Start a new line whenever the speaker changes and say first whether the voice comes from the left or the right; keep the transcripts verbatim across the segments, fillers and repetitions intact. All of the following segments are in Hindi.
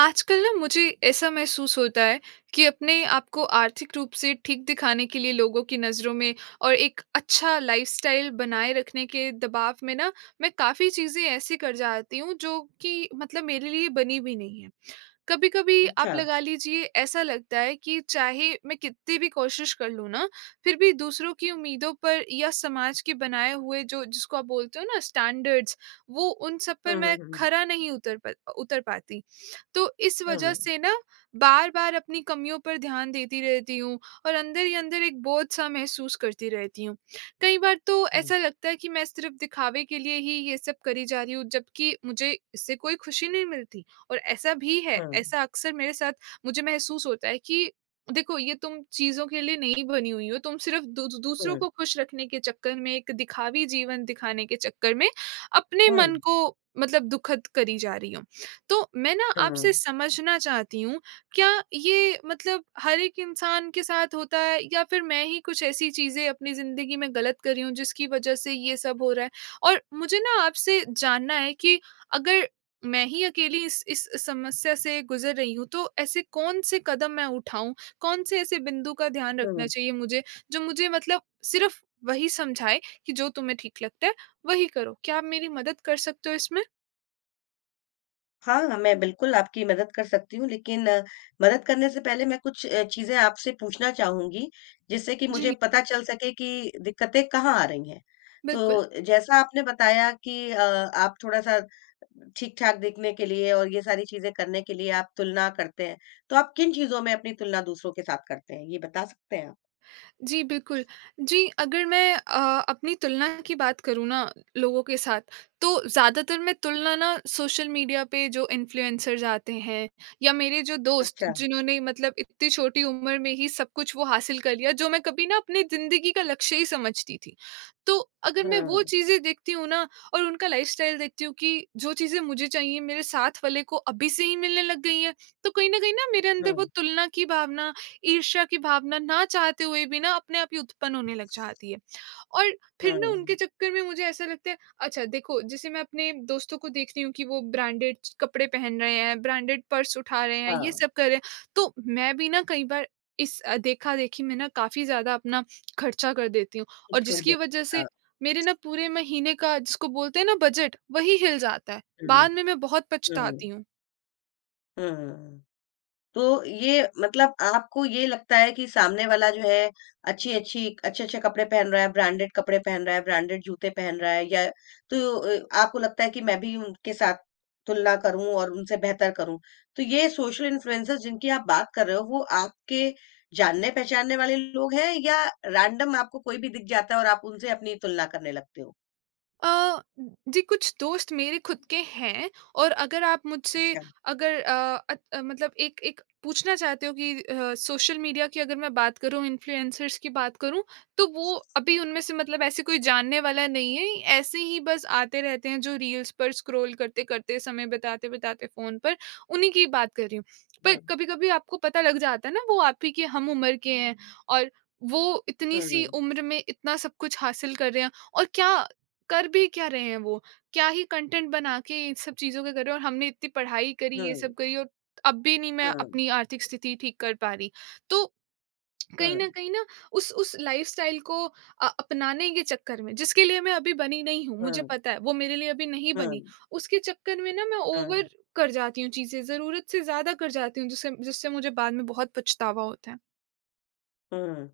right: आजकल ना मुझे ऐसा महसूस होता है कि अपने आप को आर्थिक रूप से ठीक दिखाने के लिए लोगों की नज़रों में और एक अच्छा लाइफस्टाइल बनाए रखने के दबाव में ना मैं काफ़ी चीज़ें ऐसी कर जाती हूँ जो कि मतलब मेरे लिए बनी भी नहीं है। कभी कभी आप
left: अच्छा।
right: लगा लीजिए ऐसा लगता है कि चाहे मैं कितनी भी कोशिश कर लूँ ना फिर भी दूसरों की उम्मीदों पर या समाज के बनाए हुए जो जिसको आप बोलते हो ना स्टैंडर्ड्स, वो उन सब
left: हुँ,
right: पर
left: हुँ,
right: मैं
left: हुँ,
right: खरा नहीं उतर पा, उतर पाती। तो इस वजह
left: हुँ,
right: से ना बार बार अपनी कमियों पर ध्यान देती रहती हूँ और अंदर ही अंदर एक बोझ सा महसूस करती रहती हूँ। कई बार तो
left: हुँ,
right: ऐसा लगता है कि मैं सिर्फ दिखावे के लिए ही ये सब करी जा रही हूँ, जबकि मुझे इससे कोई खुशी नहीं मिलती। और ऐसा भी है,
left: हुँ,
right: ऐसा अक्सर मेरे साथ मुझे महसूस होता है कि देखो ये तुम चीज़ों के लिए नहीं बनी हुई हो, तुम सिर्फ़ दू दूसरों
left: हुँ,
right: को खुश रखने के चक्कर में, एक दिखावी जीवन दिखाने के चक्कर में, अपने मन को मतलब दुखद करी जा रही हो। तो मैं ना
left: हुँ,
right: आपसे समझना चाहती हूँ, क्या ये मतलब हर एक इंसान के साथ होता है, या फिर मैं ही कुछ ऐसी चीज़ें अपनी ज़िंदगी में गलत कर रही हूँ जिसकी वज़ह से ये सब हो रहा है? और मुझे ना आपसे जानना है कि अगर मैं ही अकेली इस इस समस्या से गुज़र रही हूँ, तो ऐसे कौन से कदम मैं उठाऊँ? कौन से ऐसे बिंदु का ध्यान
left: हुँ,
right: रखना
left: हुँ।
right: चाहिए मुझे, जो मुझे मतलब सिर्फ़ वही समझाए कि जो तुम्हें ठीक लगता है, वही करो। क्या आप मेरी मदद कर सकते हो इसमें?
left: हाँ, मैं बिल्कुल आपकी मदद कर सकती हूँ, लेकिन अ, मदद करने से पहले मैं कुछ अ, चीज़ें आपसे पूछना चाहूँगी, जिससे कि मुझे
right: जी,
left: पता चल सके कि दिक्कतें कहाँ आ रही हैं।
right: बिल्कुल।
left: तो जैसा आपने बताया कि अ, आप थोड़ा-सा ठीक-ठाक दिखने के लिए और ये सारी चीज़ें करने के लिए आप तुलना करते हैं। तो आप किन चीज़ों में अपनी तुलना दूसरों के साथ करते हैं? ये बता सकते हैं आप?
right: जी, बिल्कुल। जी, अगर मैं अ, अपनी तुलना की बात करूँ ना लोगों के साथ, तो ज़्यादातर मैं तुलना ना सोशल मीडिया पे जो इन्फ्लुएंसर्स आते हैं, या मेरे जो दोस्त
left: अच्छा।
right: जिन्होंने मतलब इतनी छोटी उम्र में ही सब कुछ वो हासिल कर लिया, जो मैं कभी ना अपनी ज़िंदगी का लक्ष्य ही समझती थी। तो अगर मैं वो
left: हुँ,
right: चीज़ें देखती हूँ ना और उनका लाइफ़स्टाइल देखती हूँ कि जो चीज़ें मुझे चाहिए, मेरे साथ वाले को अभी से ही मिलने लग गई हैं, तो कहीं न कहीं ना मेरे अंदर
left: हुँ,
right: वो तुलना की भावना, ईर्ष्या की भावना ना चाहते हुए भी ना अपने आप ही उत्पन्न होने लग जाती है। और फिर ना उनके
left: हुँ।
right: चक्कर में मुझे ऐसा लगता है, अच्छा देखो, जैसे मैं अपने दोस्तों को देख रही हूँ कि वो ब्रांडेड कपड़े पहन रहे हैं, ब्रांडेड पर्स उठा रहे हैं, ये
left: हाँ,
right: सब कर रहे हैं, तो मैं भी ना कई बार इस अ, देखा-देखी में ना काफ़ी ज़्यादा अपना खर्चा कर देती हूँ, और
left: मुश्किल दे।
right: जिसकी वजह
left: हाँ,
right: से मेरे ना पूरे महीने का जिसको बोलते हैं ना बजट, वही हिल जाता है।
left: हुँ,
right: बाद में मैं बहुत
left: हुँ,
right: पछताती हूँ।
left: हुँ। तो ये मतलब आपको ये लगता है कि सामने वाला जो है अच्छी-अच्छी अच्छे-अच्छे कपड़े पहन रहा है, ब्रांडेड कपड़े पहन रहा है, ब्रांडेड जूते पहन रहा है, या तो अ, आपको लगता है कि मैं भी उनके साथ तुलना करूँ और उनसे बेहतर करूँ। तो ये सोशल इन्फ्लुएंसर्स जिनकी आप बात कर रहे हो, वो आपके जानने-पहचानने वाले लोग हैं, या रैंडम आपको कोई भी दिख जाता है और आप उनसे अपनी तुलना करने लगते हो?
right: अ, जी, कुछ दोस्त मेरे खुद के हैं, और अगर आप मुझसे
left: अच्छा।
right: अगर अ, अत अ, मतलब एक एक पूछना चाहते हो कि अ, सोशल मीडिया की अगर मैं बात करूँ, इन्फ्लुएंसर्स की बात करूँ, तो वो अभी उनमें से मतलब ऐसे कोई जानने वाला नहीं है। ऐसे ही बस आते रहते हैं जो रील्स पर स्क्रॉल करते-करते, समय बिताते-बिताते फ़ोन पर, उन्हीं की बात कर रही हूँ। पर
left: हुँ,
right: कभी-कभी आपको पता लग जाता है ना वो आप ही के हम उम्र के हैं, और वो इतनी-सी
left: हुँ,
right: उम्र में इतना सब कुछ हासिल कर रहे हैं, और क्या कर भी क्या रहे हैं वो? क्या ही कंटेंट बना के इन सब चीज़ों के कर रहे हैं, और हमने इतनी पढ़ाई करी, ये
left: हुँ।
right: सब करी और अब भी नहीं मैं
left: हाँ,
right: अपनी आर्थिक स्थिति ठीक कर पा रही। तो
left: हाँ,
right: कहीं न कहीं ना उस उस लाइफ़स्टाइल को अ, अपनाने के चक्कर में जिसके लिए मैं अभी बनी नहीं हूँ, मुझे
left: हाँ,
right: पता है वो मेरे लिए अभी नहीं
left: हाँ,
right: बनी। उसके चक्कर में ना मैं
left: हाँ,
right: ओवर कर जाती हूँ चीज़ें, ज़रूरत से ज़्यादा कर जाती हूँ, जिससे जिससे मुझे बाद में बहुत पछतावा होता है।
left: हाँ।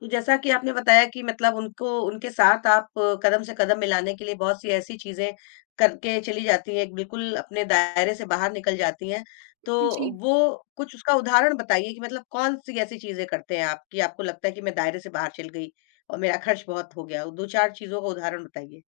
left: तो जैसा कि आपने बताया कि मतलब उनको उनके साथ आप अ, कदम से कदम मिलाने के लिए बहुत सी ऐसी चीजें करके चली जाती हैं, बिल्कुल अपने दायरे से बाहर निकल जाती हैं। तो
right: जी।
left: वो कुछ उसका उदाहरण बताइए कि मतलब कौन सी ऐसी चीजें करते हैं आप कि आपको लगता है कि मैं दायरे से बाहर चल गई और मेरा खर्च बहुत हो गया? दो चार चीजों का उदाहरण बताइए।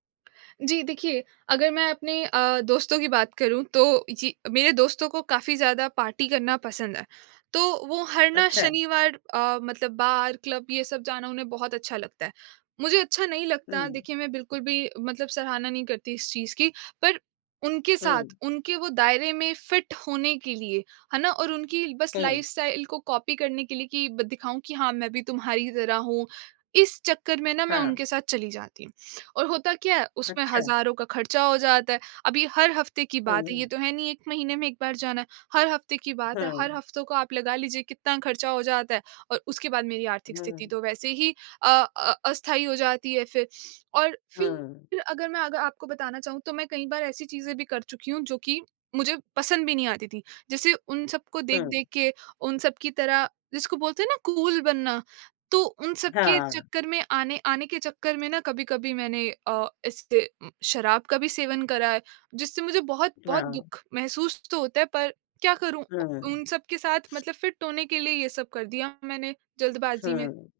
right: जी, देखिए, अगर मैं अपने अ, दोस्तों की बात करूँ, तो जी, मेरे दोस्तों को काफ़ी ज़्यादा पार्टी करना पसंद है। तो वो हर ना
left: अच्छा।
right: शनिवार अ, मतलब बार, क्लब ये सब जाना उन्हें बहुत अच्छा लगता है। मुझे अच्छा नहीं
left: हुँ,
right: लगता, देखिए, मैं बिल्कुल भी मतलब सराहना नहीं करती इस चीज़ की, पर उनके
left: हुँ,
right: साथ, उनके वो दायरे में फिट होने के लिए, है ना? और उनकी बस
left: हुँ,
right: लाइफ़स्टाइल को कॉपी करने के लिए कि ब दिखाऊँ कि हाँ, मैं भी तुम्हारी तरह हूँ, इस चक्कर में ना मैं
left: हाँ,
right: उनके साथ चली जाती हूँ। और होता क्या है, उसमें
left: अच्छा।
right: हज़ारों का खर्चा हो जाता है। अभी हर हफ़्ते की बात है,
left: हुँ,
right: ये तो है नहीं एक महीने में एक बार जाना है, हर हफ़्ते की बात है,
left: हुँ,
right: हर हफ़्तों को आप लगा लीजिए कितना खर्चा हो जाता है, और उसके बाद मेरी आर्थिक स्थिति
left: हुँ,
right: तो वैसे ही अ अ, अस्थायी हो जाती है फिर। और
left: हुँ,
right: फिर अगर मैं अगर आपको बताना चाहूँ तो मैं कई बार ऐसी चीज़ें भी कर चुकी हूँ जो कि मुझे पसंद भी नहीं आती थी। जैसे उन सबको
left: हुँ।
right: देख-देख के, उन सब की तरह जिसको बोलते हैं ना कूल बनना, तो उन सब के
left: हाँ,
right: चक्कर में आने आने के चक्कर में ना कभी-कभी मैंने अ, इससे उम, शराब का भी सेवन करा है, जिससे मुझे बहुत-बहुत
left: हाँ,
right: दुःख महसूस तो होता है, पर क्या करूँ, उ
left: हुँ,
right: उन सब के साथ मतलब फिट होने के लिए ये सब कर दिया मैंने जल्दबाज़ी में।
left: हुँ,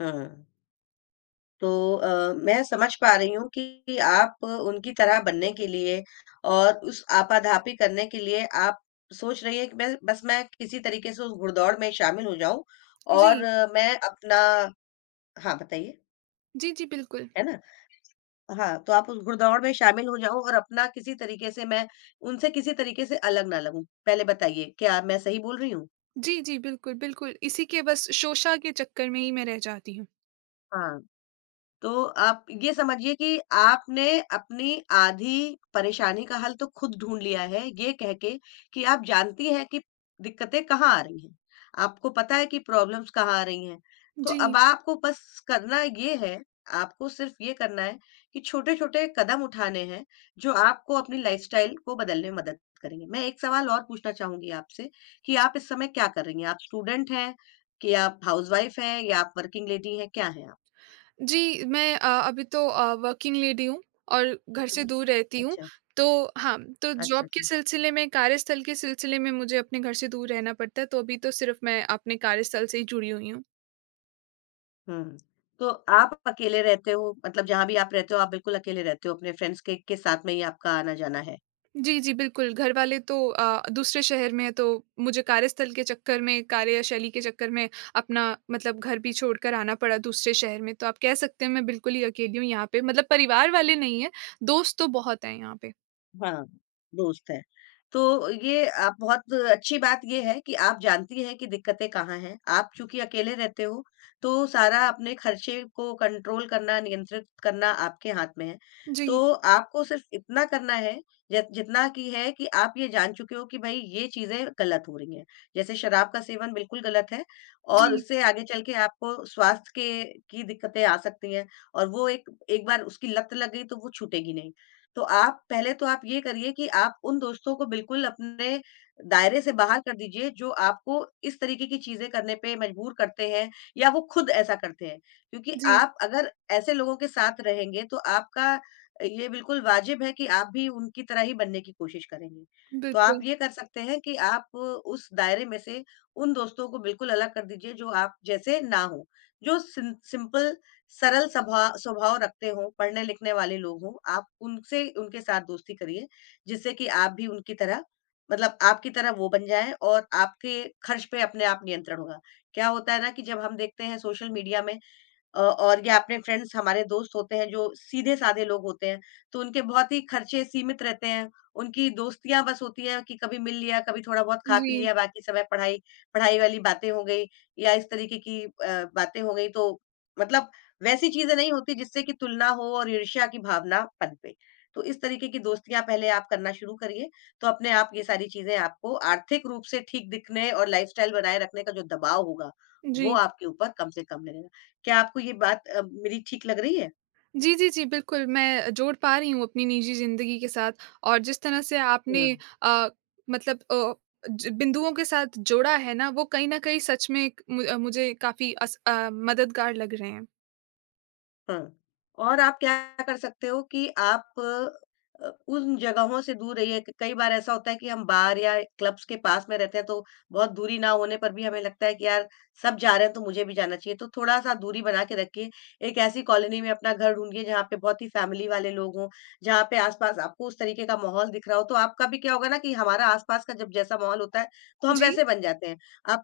left: हुँ। तो अ, मैं समझ पा रही हूँ कि आप उनकी तरह बनने के लिए और उस आपाधापी करने के लिए आप सोच रही हैं कि मैं बस मैं किसी तरीके से उस घुड़दौड़ में शामिल हो जाऊँ और
right: जी।
left: अ, मैं अपना। हाँ, बताइए,
right: जी, जी, बिल्कुल।
left: है ना? हाँ, तो आप उस घुड़दौड़ में शामिल हो जाओ और अपना किसी तरीके से मैं उनसे किसी तरीके से अलग ना लगूँ। पहले बताइए, क्या मैं सही बोल रही हूँ?
right: जी, जी, बिल्कुल, बिल्कुल। इसी के बस शोषा के चक्कर में ही मैं रह जाती हूँ।
left: हाँ। तो आप ये समझिए कि आपने अपनी आधी परेशानी का हल तो खुद ढूँढ लिया है, ये कह के कि आप जानती हैं कि दिक्कतें कहाँ आ रही हैं। आपको पता है कि प्रॉब्लम्स कहाँ आ रही हैं। तो अब
right: जी।
left: आपको बस करना ये है, आपको सिर्फ़ ये करना है कि छोटे-छोटे कदम उठाने हैं, जो आपको अपनी लाइफ़स्टाइल को बदलने में मदद करेंगे। मैं एक सवाल और पूछना चाहूँगी आपसे कि आप इस समय क्या कर रही हैं? आप स्टूडेंट हैं कि आप हाउसवाइफ़ हैं, या आप वर्किंग लेडी हैं, क्या हैं आप?
right: जी, मैं अ, अभी तो अ, वर्किंग लेडी हूँ और घर से
left: हुँ।
right: दूर रहती हूँ।
left: अच्छा,
right: तो हाँ, तो
left: अच्छा,
right: जॉब के
left: अच्छा।
right: सिलसिले में, कार्यस्थल के सिलसिले में मुझे अपने घर से दूर रहना पड़ता है, तो अभी तो सिर्फ़ मैं अपने कार्यस्थल से ही जुड़ी हुई हूँ।
left: हुँ। तो आप अकेले रहते हो, मतलब जहाँ भी आप रहते हो, आप बिल्कुल अकेले रहते हो, अपने फ्रेंड्स के के साथ में ही आपका आना-जाना है?
right: जी, जी, बिल्कुल, घरवाले तो अ, दूसरे शहर में हैं, तो मुझे कार्यस्थल के चक्कर में, कार्यशैली के चक्कर में अपना मतलब घर भी छोड़कर आना पड़ा दूसरे शहर में। तो आप कह सकते हैं मैं बिल्कुल ही अकेली हूँ यहाँ पे, मतलब परिवार वाले नहीं हैं, दोस्त तो बहुत हैं यहाँ पे।
left: हाँ, दोस्त है। तो ये आप बहुत अच्छी बात ये है कि आप जानती हैं कि दिक्कतें कहाँ हैं। आप चूँकि अकेले रहते हो, तो सारा अपने खर्चे को कंट्रोल करना, नियंत्रित करना आपके हाथ में है।
right: जी,
left: तो आपको सिर्फ़ इतना करना है, ज जितना कि है कि आप ये जान चुके हो कि भई ये चीज़ें गलत हो रही हैं। जैसे शराब का सेवन बिल्कुल गलत है और
right: जी,
left: उससे आगे चल के आपको स्वास्थ्य के की दिक्कतें आ सकती हैं, और वो एक एक बार उसकी लत लग गई तो वो छूटेगी नहीं। तो आप पहले तो आप ये करिए कि आप उन दोस्तों को बिल्कुल अपने दायरे से बाहर कर दीजिए जो आपको इस तरीके की चीजें करने पे मजबूर करते हैं, या वो खुद ऐसा करते हैं। क्योंकि
right: जी,
left: आप अगर ऐसे लोगों के साथ रहेंगे, तो आपका ये बिल्कुल वाजिब है कि आप भी उनकी तरह ही बनने की कोशिश करेंगे। तो आप
right: बिल्कुल।
left: ये कर सकते हैं कि आप उस दायरे में से उन दोस्तों को बिल्कुल अलग कर दीजिए जो आप जैसे ना हो, जो सिं- सिंपल सरल सभा स्वभाव रखते हों, पढ़ने लिखने वाले लोग हों, आप उनसे उनके साथ दोस्ती करिए, जिससे कि आप भी उनकी तरह, मतलब आपकी तरह वो बन जाएँ, और आपके खर्च पे अपने आप नियंत्रण होगा। क्या होता है ना कि जब हम देखते हैं सोशल मीडिया में, अ, और या अपने फ्रेंड्स, हमारे दोस्त होते हैं जो सीधे-साधे लोग होते हैं, तो उनके बहुत ही खर्चे सीमित रहते हैं। उनकी दोस्तियाँ बस होती है कि कभी मिल लिया, कभी थोड़ा-बहुत खा
right: जी।
left: पी लिया, बाकी समय पढ़ाई पढ़ाई वाली बातें हो गई, या इस तरीके की अ, बातें हो गई। तो मतलब वैसी चीज़ें नहीं होती जिससे कि तुलना हो और ईर्ष्या की भावना पनपे। तो इस तरीके की दोस्तियाँ पहले आप करना शुरू करिए, तो अपने आप ये सारी चीज़ें आपको आर्थिक रूप से ठीक दिखने और लाइफ़स्टाइल बनाए रखने का जो दबाव होगा, वो
right: जी।
left: आपके ऊपर कम से कम लगेगा। क्या आपको ये बात अ, मेरी ठीक लग रही है?
right: जी, जी, जी, बिल्कुल, मैं जोड़ पा रही हूँ अपनी निजी ज़िंदगी के साथ, और जिस तरह से
left: हुँ,
right: आपने अ, मतलब अ, ज बिंदुओं के साथ जोड़ा है ना, वो कहीं न कहीं सच में एक मु अ, मुझे काफ़ी अस अ, मददगार लग रहे हैं।
left: हाँ। और आप क्या कर सकते हो कि आप अ, उन जगहों से दूर रहिए। क कई बार ऐसा होता है कि हम बार या क्लब्स के पास में रहते हैं, तो बहुत दूरी ना होने पर भी हमें लगता है कि यार, सब जा रहे हैं, तो मुझे भी जाना चाहिए। तो थोड़ा-सा दूरी बना के रखिए। एक ऐसी कॉलोनी में अपना घर ढूँढिए, जहाँ पे बहुत ही फैमिली वाले लोग हों, जहाँ पे आस-पास आपको उस तरीके का माहौल दिख रहा हो। तो आपका भी क्या होगा ना कि हमारा आस-पास का जब जैसा माहौल होता है, तो हम
right: जी।
left: वैसे बन जाते हैं। आप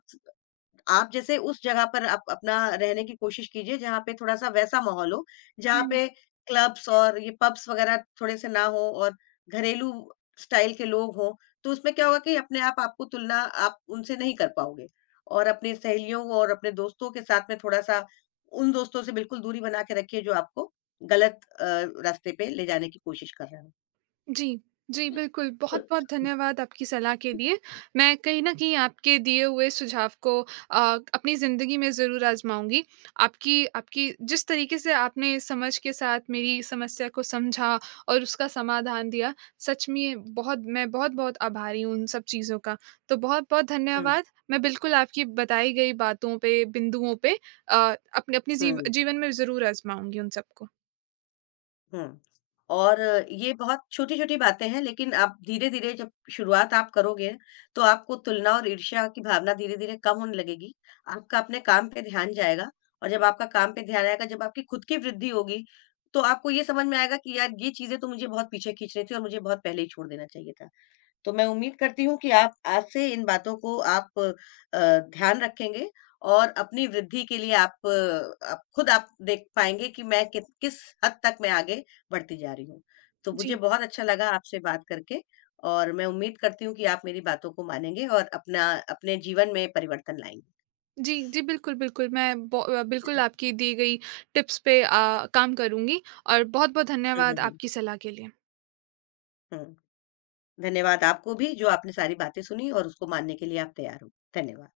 left: आप जैसे उस जगह पर आप अपना रहने की कोशिश कीजिए जहाँ पे थोड़ा-सा वैसा माहौल हो, जहाँ
right: हुँ।
left: पे क्लब्स और ये पब्स वगैरह थोड़े से ना हो और घरेलू स्टाइल के लोग हों, तो उसमें क्या होगा कि अपने आप आपको तुलना आप उनसे नहीं कर पाओगे। और अपनी सहेलियों और अपने दोस्तों के साथ में थोड़ा-सा उन दोस्तों से बिल्कुल दूरी बना के रखिए जो आपको गलत अ, रास्ते पे ले जाने की कोशिश कर रहे हों।
right: जी, जी, बिल्कुल। बहुत-बहुत धन्यवाद आपकी सलाह के लिए। मैं कहीं न कहीं आपके दिए हुए सुझाव को अ, अपनी ज़िंदगी में ज़रूर आज़माऊँगी। आपकी आपकी जिस तरीके से आपने समझ के साथ मेरी समस्या को समझा और उसका समाधान दिया, सच में बहुत मैं बहुत-बहुत आभारी हूँ उन सब चीज़ों का। तो बहुत-बहुत
left: हुँ,
right: धन्यवाद। मैं बिल्कुल आपकी बताई गई बातों पे, बिंदुओं पे अ, अपने अपने जीव
left: हुँ।
right: जीवन में ज़रूर आज़माऊँगी उन सबको।
left: हुँ। और ये बहुत छोटी-छोटी बातें हैं, लेकिन आप धीरे-धीरे जब शुरुआत आप करोगे, तो आपको तुलना और ईर्ष्या की भावना धीरे-धीरे कम होने लगेगी। आपका अपने काम पे ध्यान जाएगा, और जब आपका काम पे ध्यान आएगा, जब आपकी खुद की वृद्धि होगी, तो आपको ये समझ में आएगा कि यार, ये चीज़ें तो मुझे बहुत पीछे खींच रही थी और मुझे बहुत पहले ही छोड़ देना चाहिए था। तो मैं उम्मीद करती हूँ कि आप आज से इन बातों को आप अ, ध्यान रखेंगे, और अपनी वृद्धि के लिए आप अ, आप खुद आप देख पाएँगे कि मैं कित किस हद तक मैं आगे बढ़ती जा रही हूँ। तो मुझे
right: जी।
left: बहुत अच्छा लगा आपसे बात करके, और मैं उम्मीद करती हूँ कि आप मेरी बातों को मानेंगे और अपना अपने जीवन में परिवर्तन लाएँगे।
right: जी, जी, बिल्कुल, बिल्कुल, मैं बो अ, बिल्कुल आपकी दी गई टिप्स पे अ, काम करूँगी और बहुत-बहुत
left: हुँ, हुँ,
right: धन्यवाद
left: हुँ,
right: आपकी सलाह के लिए।
left: हुँ। धन्यवाद आपको भी जो आपने सारी बातें सुनी और उसको मानने के लिए आप तैयार हो। धन्यवाद।